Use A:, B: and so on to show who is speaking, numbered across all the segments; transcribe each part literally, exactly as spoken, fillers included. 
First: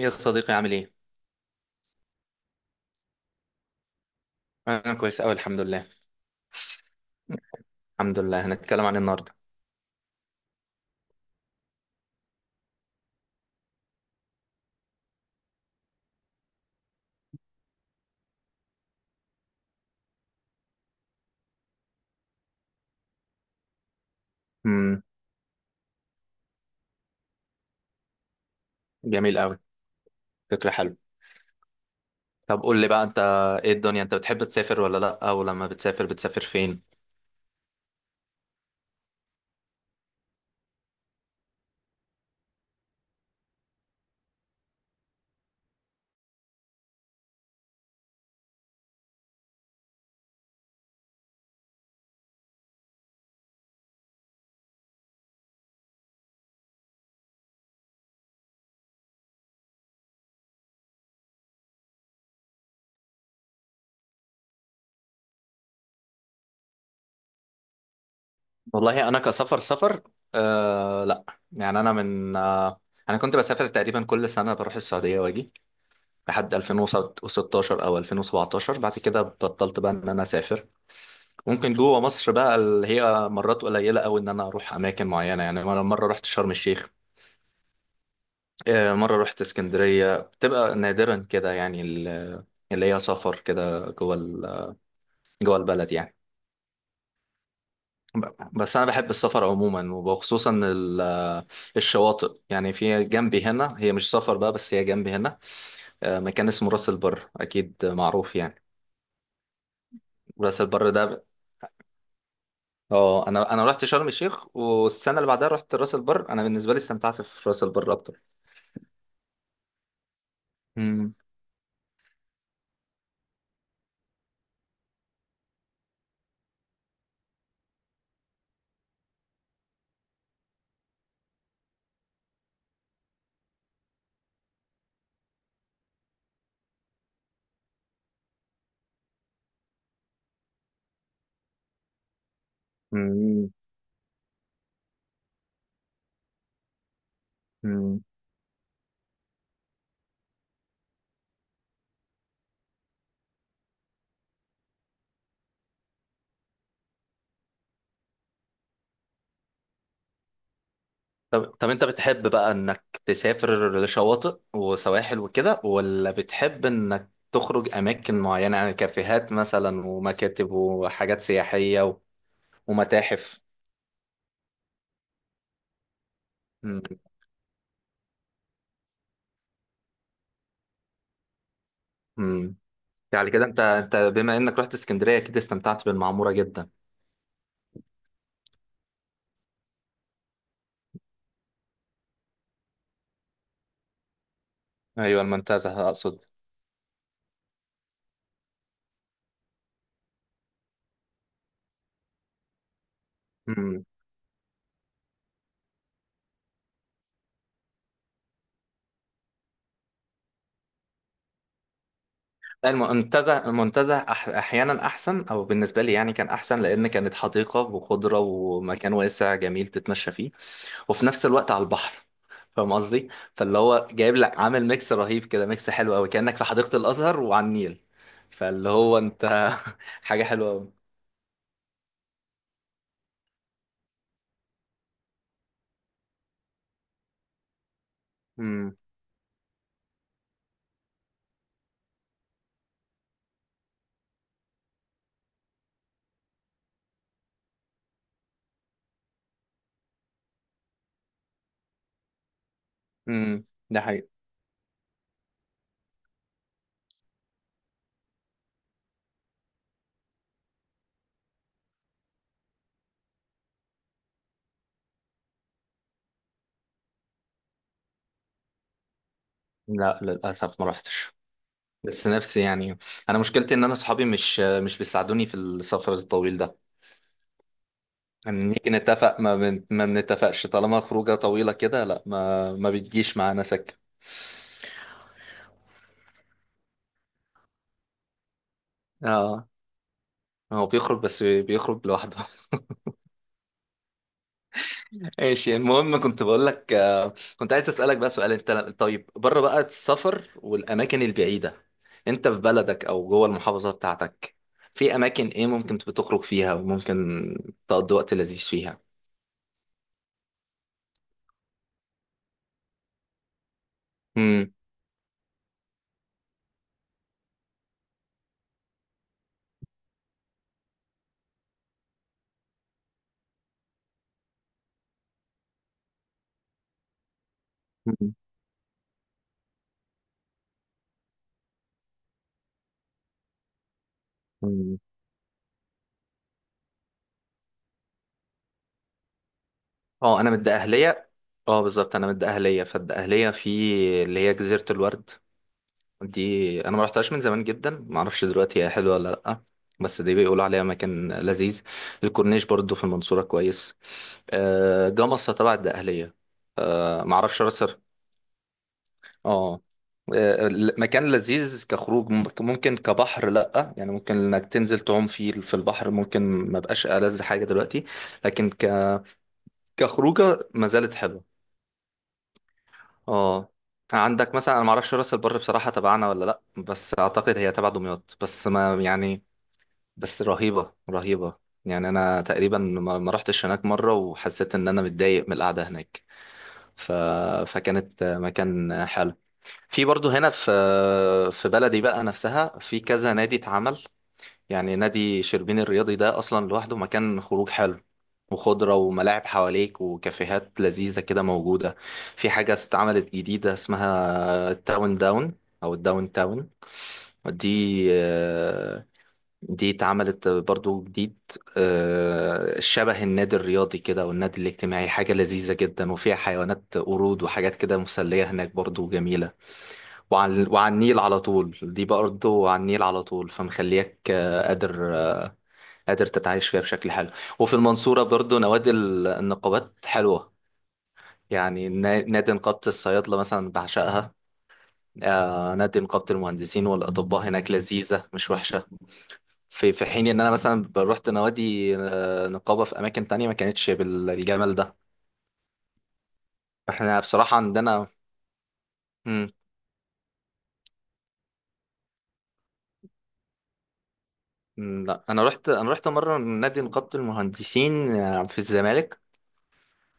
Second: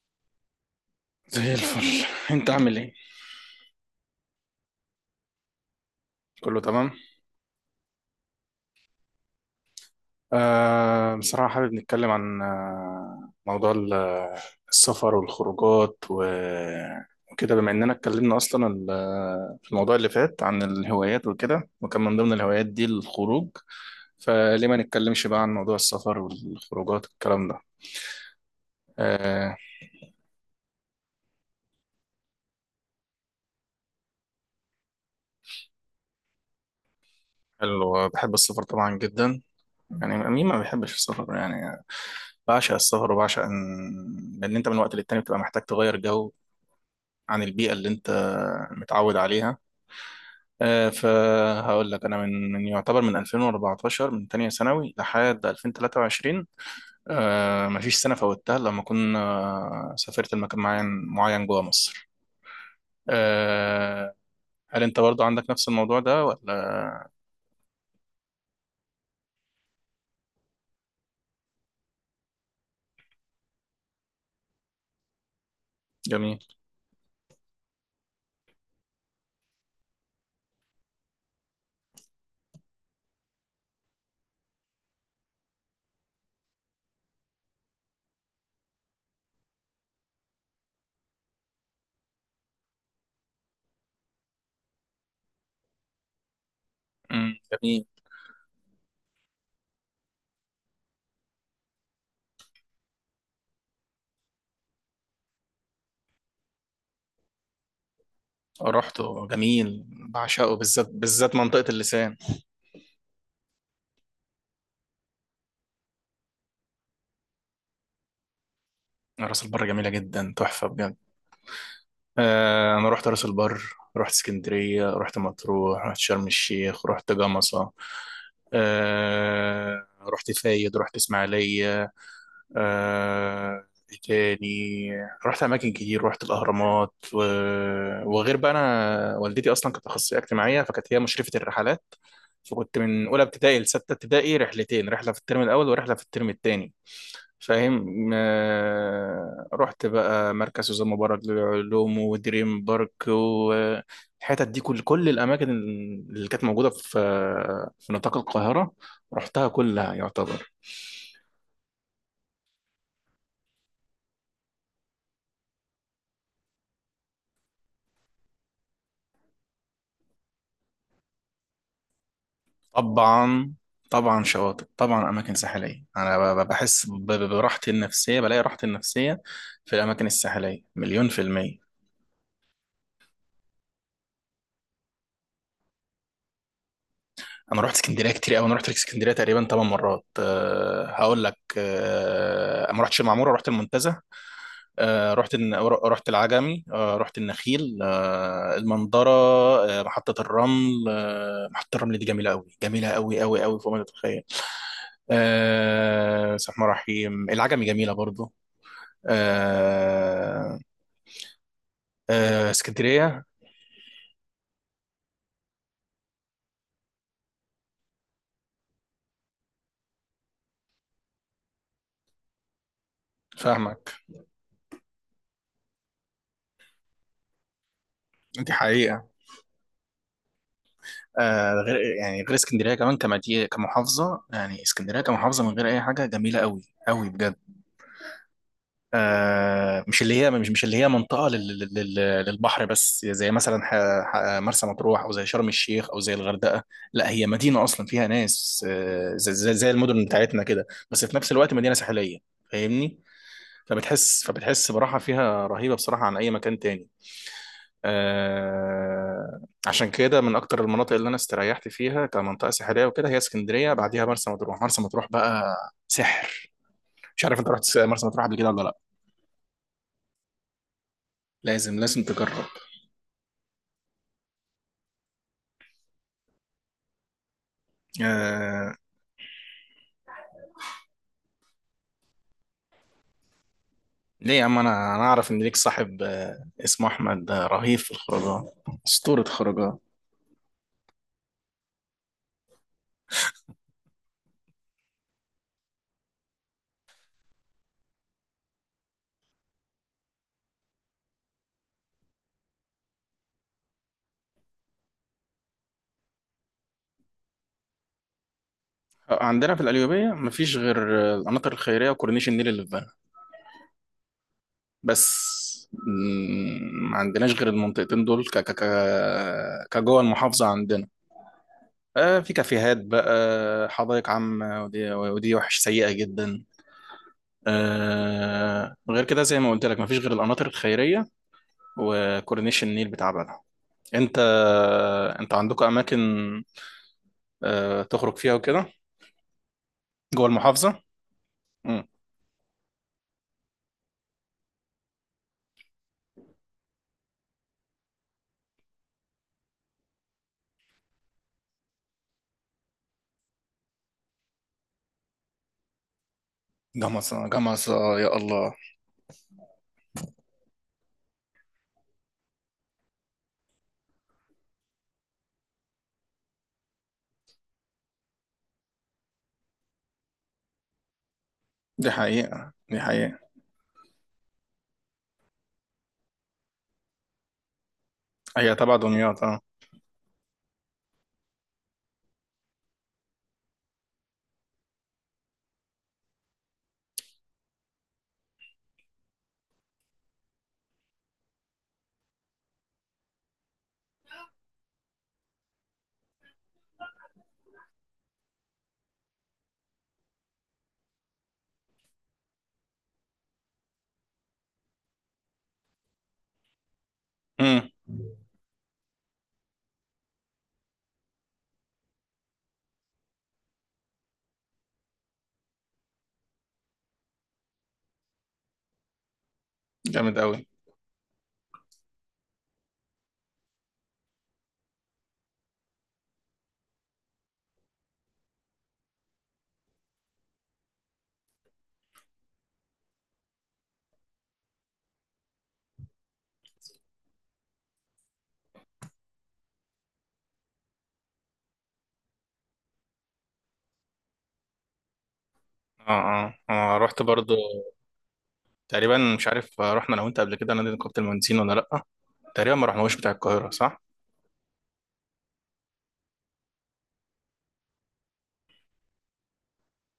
A: يا صديقي، عامل ايه؟
B: زي الفل. انت عامل ايه؟
A: انا كويس اوي، الحمد لله.
B: كله تمام.
A: الحمد لله. هنتكلم عن إيه النهارده؟
B: آه بصراحة حابب نتكلم عن آه، موضوع ال- آه، السفر والخروجات و- وكده، بما اننا اتكلمنا اصلا ال- آه، في الموضوع اللي فات عن الهوايات وكده، وكان من ضمن الهوايات دي الخروج، فليه ما
A: امم.
B: نتكلمش بقى عن موضوع السفر والخروجات والكلام ده.
A: جميل
B: آه
A: اوي. فكرة حلوة. طب قول لي بقى انت، ايه الدنيا؟ انت بتحب تسافر ولا لا؟ ولما بتسافر، بتسافر فين؟
B: حلو، بحب السفر طبعا جدا، يعني مين ما بيحبش السفر يعني. بعشق السفر وبعشق ان لان انت من وقت للتاني بتبقى محتاج تغير جو عن البيئة اللي أنت متعود عليها. آه، فهقول لك أنا من من يعتبر من ألفين وأربعتاشر من تانية ثانوي لحد ألفين وتلاتة وعشرين. آه، مفيش سنة فوتها لما كنا سافرت لمكان معين معين جوه مصر. آه، هل أنت برضه عندك نفس الموضوع ده ولا؟
A: والله انا كسفر سفر، آه لا. يعني انا من آه انا كنت بسافر تقريبا كل سنة، بروح السعودية واجي
B: جميل؟
A: لحد ألفين وستاشر او ألفين وسبعتاشر. بعد كده بطلت بقى ان انا اسافر. ممكن جوه مصر بقى، اللي هي مرات قليلة اوي ان انا اروح اماكن معينة. يعني مرة مرة رحت شرم الشيخ، آه، مرة رحت اسكندرية. بتبقى نادرا كده يعني، ال- اللي هي سفر كده جوه ال- جوه البلد يعني.
B: مم، جميل.
A: ب- بس أنا بحب السفر عموما، وخصوصا ال- الشواطئ. يعني في جنبي هنا، هي مش سفر بقى بس هي جنبي هنا. آه، مكان اسمه راس البر، أكيد معروف يعني.
B: رحته، جميل، بعشقه
A: راس البر
B: بالذات
A: ده ب-
B: بالذات منطقة اللسان.
A: اه، انا انا رحت شرم الشيخ والسنه اللي بعدها رحت راس البر. انا بالنسبه لي استمتعت في راس البر اكتر.
B: راس البر جميلة جدا، تحفة بجد.
A: مم.
B: آه، انا رحت راس البر، رحت اسكندريه، رحت مطروح، رحت شرم الشيخ، رحت جمصه، آه، رحت فايد، رحت اسماعيليه. آه، إيه تاني؟ رحت اماكن كتير، رحت الاهرامات و... وغير بقى، انا والدتي اصلا كانت اخصائيه اجتماعيه فكانت هي مشرفه الرحلات، فكنت من اولى ابتدائي لسته ابتدائي رحلتين، رحله في الترم الاول ورحله في الترم الثاني،
A: مم.
B: فاهم. آه، رحت بقى مركز وزير مبارك للعلوم ودريم بارك والحتت دي، كل كل الاماكن اللي كانت موجوده في في نطاق القاهره، رحتها كلها يعتبر.
A: طب طب انت بتحب بقى انك تسافر لشواطئ وسواحل وكده، ولا بتحب انك تخرج اماكن معينة؟ يعني كافيهات مثلا، ومكاتب، وحاجات سياحية و- ومتاحف.
B: طبعا، طبعا شواطئ، طبعا اماكن ساحليه، انا ب- ب-
A: مم.
B: بحس ب- ب- براحتي النفسيه، بلاقي راحتي النفسيه في الاماكن الساحليه مليون في الميه.
A: مم. يعني كده انت انت بما انك رحت اسكندرية كده، استمتعت بالمعمورة جدا.
B: انا رحت اسكندريه كتير قوي، انا رحت اسكندريه تقريبا تمانية مرات. أه هقول لك، أه ما رحتش المعموره، رحت المنتزه. آه،
A: ايوه،
B: رحت الن-
A: المنتزه
B: رحت
A: اقصد.
B: العجمي، آه، رحت النخيل، آه، المنظرة، آه، محطة الرمل. آه، محطة الرمل دي جميلة قوي، جميلة قوي قوي قوي فوق ما
A: مم.
B: تتخيل. آه، بسم الله الرحمن الرحيم، العجمي جميلة برضو. آه، آه،
A: لا،
B: اسكندرية.
A: المنتزه، المنتزه أح احيانا احسن، او بالنسبة لي يعني كان احسن، لان كانت حديقة وخضرة ومكان واسع جميل تتمشى فيه، وفي نفس الوقت على البحر. فاهم قصدي؟ فاللي هو
B: فاهمك.
A: جايب لك، عامل ميكس رهيب كده، ميكس حلو قوي، كأنك في حديقة الأزهر وعلى النيل.
B: دي
A: فاللي هو
B: حقيقة.
A: انت حاجة حلوة قوي.
B: آه، غير يعني غير اسكندرية كمان كمدينة كمحافظة، يعني اسكندرية كمحافظة من غير أي حاجة جميلة قوي قوي بجد.
A: امم.
B: آه، مش اللي هي مش مش اللي هي منطقه لل- لل- لل- للبحر بس، زي مثلا ح- ح- مرسى مطروح او زي شرم الشيخ او زي الغردقه، لا هي مدينه اصلا فيها ناس، آه، زي زي زي المدن بتاعتنا كده، بس في نفس الوقت مدينه ساحليه، فاهمني.
A: امم، ده حقيقي.
B: فبتحس فبتحس براحه فيها رهيبه بصراحه عن اي مكان تاني. آه، عشان كده من اكتر المناطق اللي انا استريحت فيها كمنطقه ساحليه وكده هي اسكندريه، بعديها مرسى مطروح. مرسى مطروح بقى سحر. مش عارف انت رحت مرسى مطروح قبل كده ولا لا؟
A: لا، للأسف ما رحتش.
B: لازم لازم
A: بس
B: تجرب.
A: نفسي يعني. انا مشكلتي ان انا صحابي مش مش بيساعدوني في السفر الطويل ده. يعني نيجي
B: آه
A: نتفق ما بن... ما بنتفقش. طالما خروجه طويله كده، لا ما ما بتجيش معانا سكه.
B: ليه يا عم؟ انا انا اعرف ان ليك صاحب آه اسمه احمد، آه، رهيب في الخروجات، اسطوره
A: اه،
B: خروجات.
A: هو بيخرج، بس بيخرج لوحده. ماشي، المهم، كنت بقول لك آه، كنت عايز اسالك بقى سؤال انت. طيب، بره بقى السفر والاماكن البعيده، انت في بلدك او جوه المحافظه بتاعتك، في اماكن ايه ممكن بتخرج فيها وممكن تقضي وقت لذيذ فيها؟
B: آه، عندنا في القليوبيه مفيش غير آه، القناطر الخيريه وكورنيش النيل اللي في بنها
A: امم.
B: بس. مم، ما عندناش غير المنطقتين دول ك ك ك كجوه المحافظه عندنا. آه في كافيهات بقى، حدائق عامه ودي ودي وحش، سيئه جدا. آه غير كده زي ما قلت لك، مفيش غير القناطر الخيريه وكورنيش النيل بتاع بنها. انت انت عندكم اماكن آه، تخرج فيها وكده
A: اه،
B: جوه
A: انا من
B: المحافظه؟
A: الدقهليه. اه
B: امم
A: بالظبط، انا من الدقهليه، فالدقهليه في اللي هي جزيره الورد. دي انا ما رحتهاش من زمان جدا، ما اعرفش دلوقتي هي حلوه ولا لا. بس دي بيقولوا عليها مكان لذيذ. الكورنيش برضو في المنصوره كويس. آه، جمصة تبع الدقهلية. آه،
B: جمصه
A: معرفش راس سر-
B: جمصه، يا الله.
A: اه. آه، ال- مكان لذيذ كخروج، ممكن، ممكن كبحر لأ. يعني ممكن انك تنزل تعوم فيه في البحر، ممكن ما بقاش ألذ حاجة دلوقتي، لكن ك... كخروجة ما زالت حلوة.
B: دي حقيقه، دي حقيقه.
A: اه. عندك مثلا، انا معرفش راس البر بصراحة تبعنا ولا لأ، بس اعتقد هي تبع دمياط، بس
B: هي
A: ما
B: تبع دمياط،
A: يعني.
B: اه.
A: بس رهيبة، رهيبة. يعني انا تقريبا ما ما رحتش هناك مرة وحسيت ان انا متضايق من القعدة هناك. ف... فكانت مكان حلو. في برضه هنا، في في بلدي بقى نفسها، في كذا نادي اتعمل. يعني نادي شربين الرياضي ده اصلا لوحده مكان خروج حلو، وخضرة وملاعب حواليك وكافيهات لذيذة كده موجودة. في حاجة اتعملت جديدة اسمها التاون داون، او الداون تاون.
B: امم.
A: دي آه، دي اتعملت برضو جديد. آه، شبه النادي الرياضي كده والنادي الاجتماعي، حاجة لذيذة جدا، وفيها حيوانات قرود وحاجات كده مسلية هناك، برضو جميلة.
B: جامد قوي.
A: وعلى وعلى النيل على طول. دي برضه وعلى النيل على طول، فمخليك آه، قادر، آه، قادر تتعايش فيها بشكل حلو. وفي المنصورة برضه نوادي ال- النقابات حلوة. يعني نا- نادي نقابة الصيادلة مثلا بعشقها. آه، نادي نقابة المهندسين والأطباء هناك لذيذة، مش وحشة. في، في حين إن أنا مثلا روحت نوادي آه، نقابة في أماكن تانية، ما كانتش بالجمال ده.
B: اه، اه، اه،
A: احنا
B: رحت برضو،
A: بصراحة عندنا.
B: تقريبا مش
A: مم.
B: عارف، آه، رحنا انا وانت قبل كده نادي نقابه المهندسين ولا لا؟ تقريبا ما رحناهوش بتاع القاهره، صح؟
A: مم. لا، أنا رحت أنا رحت مرة نادي نقابة المهندسين آه، في الزمالك.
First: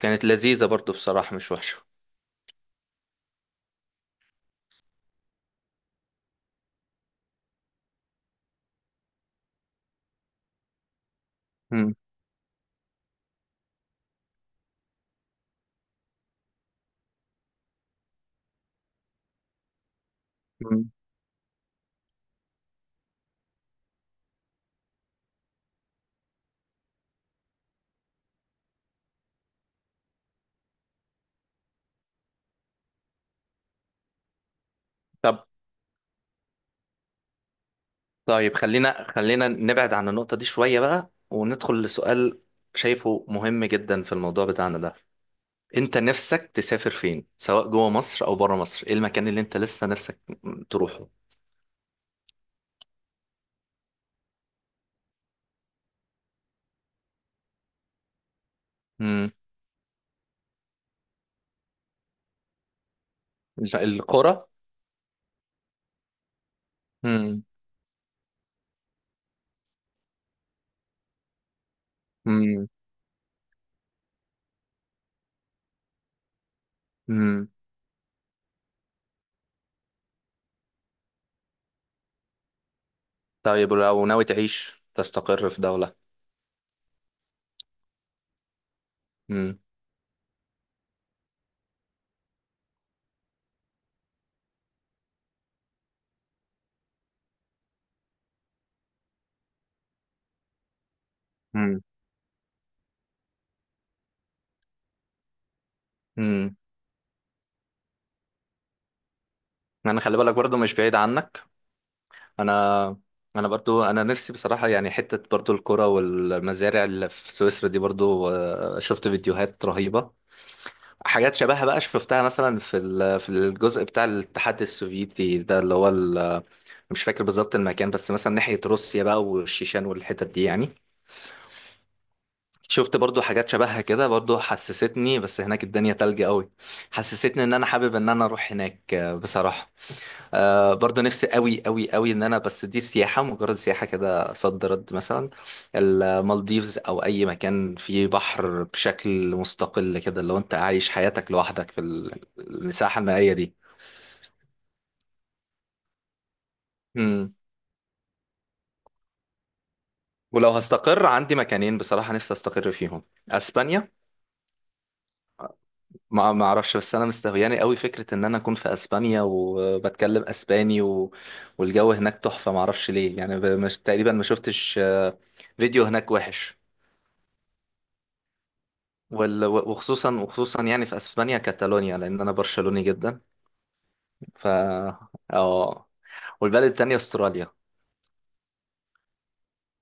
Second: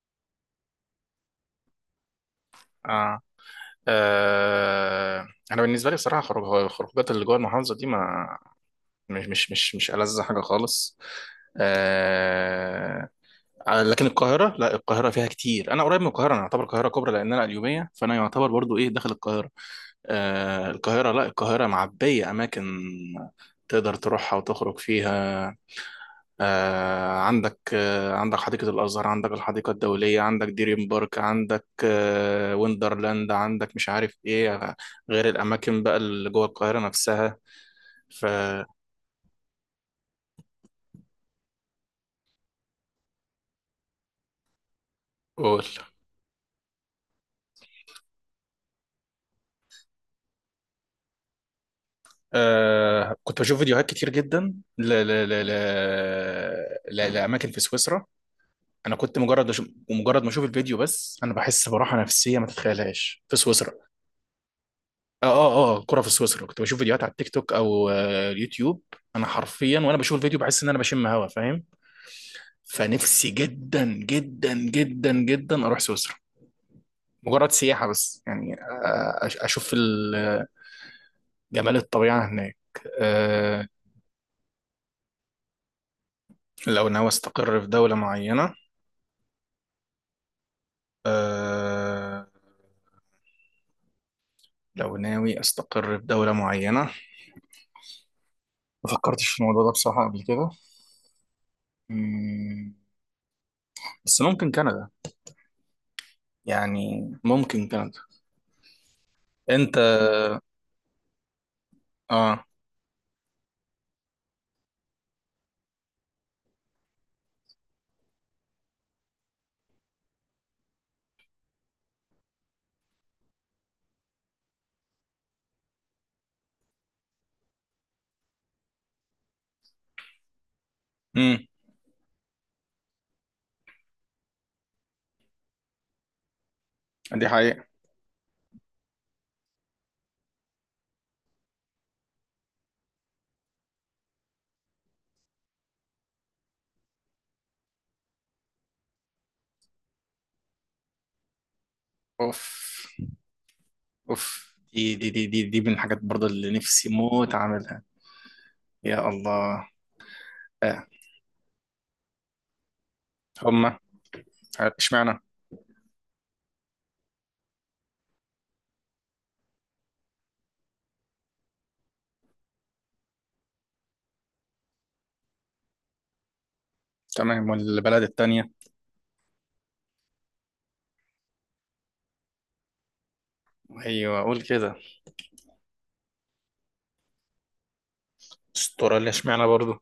A: كانت لذيذة برضو بصراحة، مش وحشة.
B: اه. آه، انا بالنسبه لي بصراحه، خروج الخروجات اللي جوه المحافظه دي ما مش مش مش مش ألذ حاجه خالص.
A: مم.
B: آه، على- لكن القاهرة، لا القاهرة فيها كتير. أنا قريب من القاهرة، أنا أعتبر القاهرة كبرى لأن أنا اليومية فأنا يعتبر برضو إيه داخل القاهرة. آه
A: مم.
B: القاهرة، لا القاهرة معبية أماكن تقدر تروحها وتخرج فيها. آه عندك آه عندك حديقة الأزهر، عندك الحديقة الدولية، عندك دريم بارك، عندك آه ويندرلاند، عندك مش عارف إيه، غير
A: طب
B: الأماكن بقى اللي جوه القاهرة نفسها. ف
A: طيب خلينا خلينا نبعد عن النقطة دي شوية بقى، وندخل لسؤال شايفه مهم جدا في الموضوع بتاعنا ده.
B: قول.
A: انت نفسك تسافر فين، سواء جوه مصر او بره مصر؟ ايه المكان اللي انت لسه نفسك تروحه؟
B: آه كنت بشوف فيديوهات كتير جدا ل ل ل ل ل لأماكن في سويسرا. أنا كنت
A: مم.
B: مجرد أشوف، ومجرد ما أشوف الفيديو، بس أنا بحس براحة نفسية ما تتخيلهاش في سويسرا.
A: القرى.
B: آه آه آه كرة في سويسرا، كنت بشوف فيديوهات على التيك
A: مم.
B: توك أو آه اليوتيوب. أنا حرفيا وأنا بشوف الفيديو بحس إن أنا بشم هوا، فاهم.
A: مم.
B: فنفسي جدا جدا جدا جدا أروح سويسرا،
A: امم.
B: مجرد سياحة بس يعني، آه أش- أشوف ال- جمال الطبيعة هناك. آه
A: طيب لو ناوي تعيش، تستقر في دولة.
B: لو ناوي أستقر في دولة معينة،
A: امم.
B: أه، لو ناوي استقر في دولة معينة، ما فكرتش في الموضوع ده بصراحة قبل كده.
A: مم.
B: مم، بس ممكن كندا،
A: امم.
B: يعني ممكن كندا. انت؟
A: انا، خلي بالك برضو مش بعيد عنك.
B: اه.
A: انا انا برضو، انا نفسي بصراحه يعني، حته برضو الكرة والمزارع اللي في سويسرا دي برضو، آه، شفت فيديوهات رهيبه. حاجات شبهها بقى شفتها مثلا في ال- في الجزء بتاع الاتحاد السوفيتي ده، اللي هو ال- مش فاكر بالظبط المكان، بس مثلا ناحيه روسيا بقى والشيشان والحتت دي يعني.
B: امم.
A: شفت برضو حاجات شبهها كده، برضو حسستني، بس هناك الدنيا تلج قوي.
B: دي
A: حسستني ان
B: حقيقة.
A: انا حابب ان انا اروح هناك آه، بصراحه. آه، برضه نفسي قوي قوي قوي ان انا، بس دي سياحة، مجرد سياحة كده. صد رد مثلا المالديفز، او اي مكان فيه بحر بشكل مستقل كده، لو انت عايش حياتك لوحدك في ال-
B: اوف،
A: الساحة المائية دي.
B: اوف، دي دي دي دي, دي من الحاجات برضه اللي نفسي
A: مم.
B: موت اعملها، يا الله.
A: ولو
B: آه.
A: هستقر، عندي مكانين بصراحة نفسي استقر فيهم.
B: هما.
A: اسبانيا.
B: اشمعنى؟
A: ما ما اعرفش، بس انا مستهوياني قوي فكرة ان انا اكون في اسبانيا وبتكلم اسباني، و... والجو هناك تحفة. ما اعرفش ليه يعني، ب- مش... تقريبا ما شفتش آه، فيديو هناك وحش.
B: تمام. والبلد التانية؟
A: وال- وخصوصا، وخصوصا يعني في اسبانيا كاتالونيا، لان انا برشلوني جدا.
B: ايوه، اقول
A: ف،
B: كده.
A: اه، والبلد التانية استراليا.
B: استراليا، اشمعنى برضه؟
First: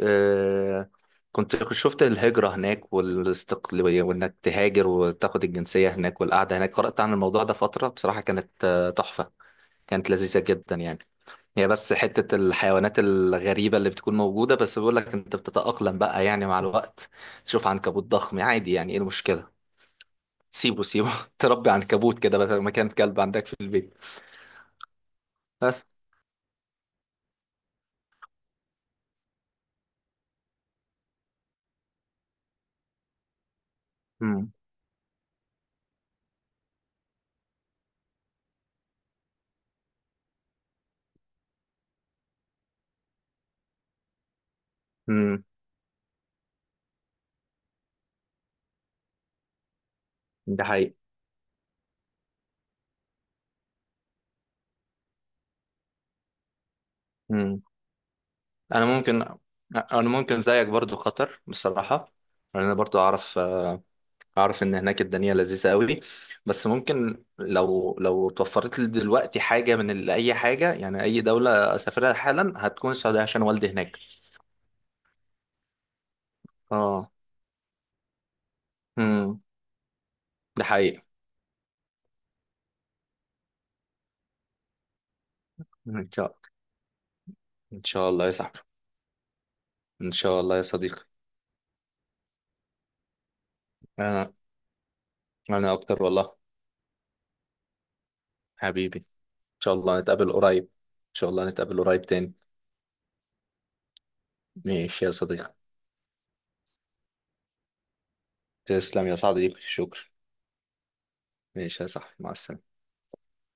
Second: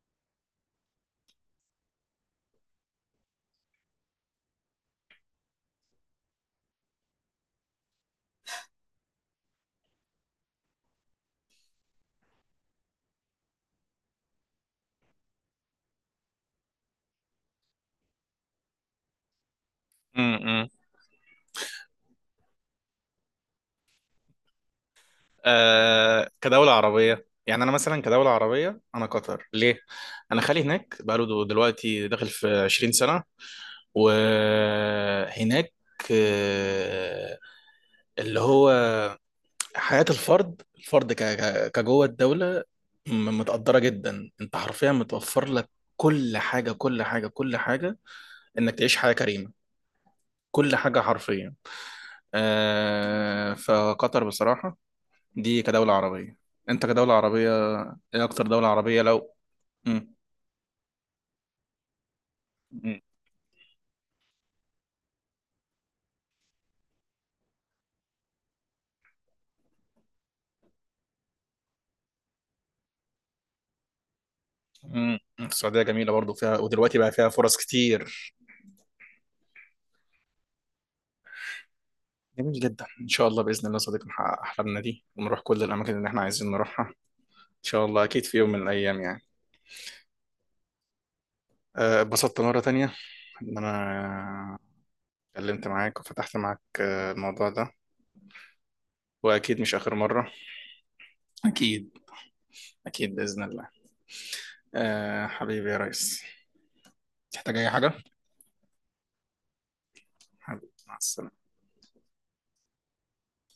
A: آه، كنت شفت الهجرة هناك والاستقلالية، وانك تهاجر وتاخد الجنسية هناك، والقعدة هناك. قرأت عن الموضوع ده فترة بصراحة، كانت آه، تحفة، كانت لذيذة جدا يعني. هي بس حتة الحيوانات الغريبة اللي بتكون موجودة، بس بيقول لك انت بتتأقلم بقى يعني مع الوقت. تشوف عنكبوت ضخم عادي، يعني ايه المشكلة؟
B: امم.
A: سيبه سيبه تربي عنكبوت كده بدل ما كان كلب عندك في البيت. بس.
B: آه كدولة عربية، يعني أنا مثلا كدولة عربية أنا قطر ليه؟ أنا خالي هناك بقاله دو- دلوقتي داخل في عشرين سنة
A: امم.
B: وهناك، آه، اللي هو حياة الفرد، الفرد ك- ك- كجوه الدولة، م- متقدرة جدا، أنت حرفيا
A: امم،
B: متوفر لك كل حاجة، كل حاجة، كل حاجة، إنك تعيش حياة كريمة،
A: ده
B: كل
A: حقيقي.
B: حاجة حرفيا. آه، فقطر بصراحة دي كدولة عربية. انت كدولة عربية،
A: امم.
B: ايه اكتر دولة
A: انا
B: عربية
A: ممكن
B: لو...؟
A: انا
B: مم.
A: ممكن زيك برضو، خطر بصراحة. انا برضو
B: مم.
A: اعرف آه، اعرف ان هناك الدنيا لذيذة قوي. بس ممكن لو لو توفرت لي دلوقتي حاجة من ال- اي حاجة يعني، اي دولة اسافرها حالا هتكون السعودية عشان والدي هناك.
B: مم. السعودية جميلة برضو فيها، ودلوقتي
A: اه.
B: بقى فيها فرص كتير.
A: امم. ده حقيقي.
B: جميل جدا، ان شاء الله بإذن الله صديقي نحقق احلامنا دي ونروح كل الاماكن اللي
A: ان
B: احنا
A: شاء،
B: عايزين نروحها. ان
A: ان
B: شاء الله،
A: شاء
B: اكيد
A: الله يا
B: في يوم
A: صاحبي،
B: من الايام يعني.
A: ان شاء الله يا صديقي.
B: أه، اتبسطت مرة تانية ان
A: انا
B: انا اتكلمت
A: انا
B: معاك
A: اكتر والله.
B: وفتحت معاك أه، الموضوع ده،
A: حبيبي، ان
B: واكيد مش
A: شاء
B: اخر
A: الله
B: مرة.
A: نتقابل قريب، ان شاء الله نتقابل
B: اكيد،
A: قريب تاني.
B: اكيد بإذن الله.
A: ماشي يا
B: أه،
A: صديقي.
B: حبيبي يا ريس، تحتاج اي حاجة.
A: تسلم يا صديقي، شكرا.
B: حبيبي مع السلامة.
A: ماشي يا صاحبي، مع السلامة.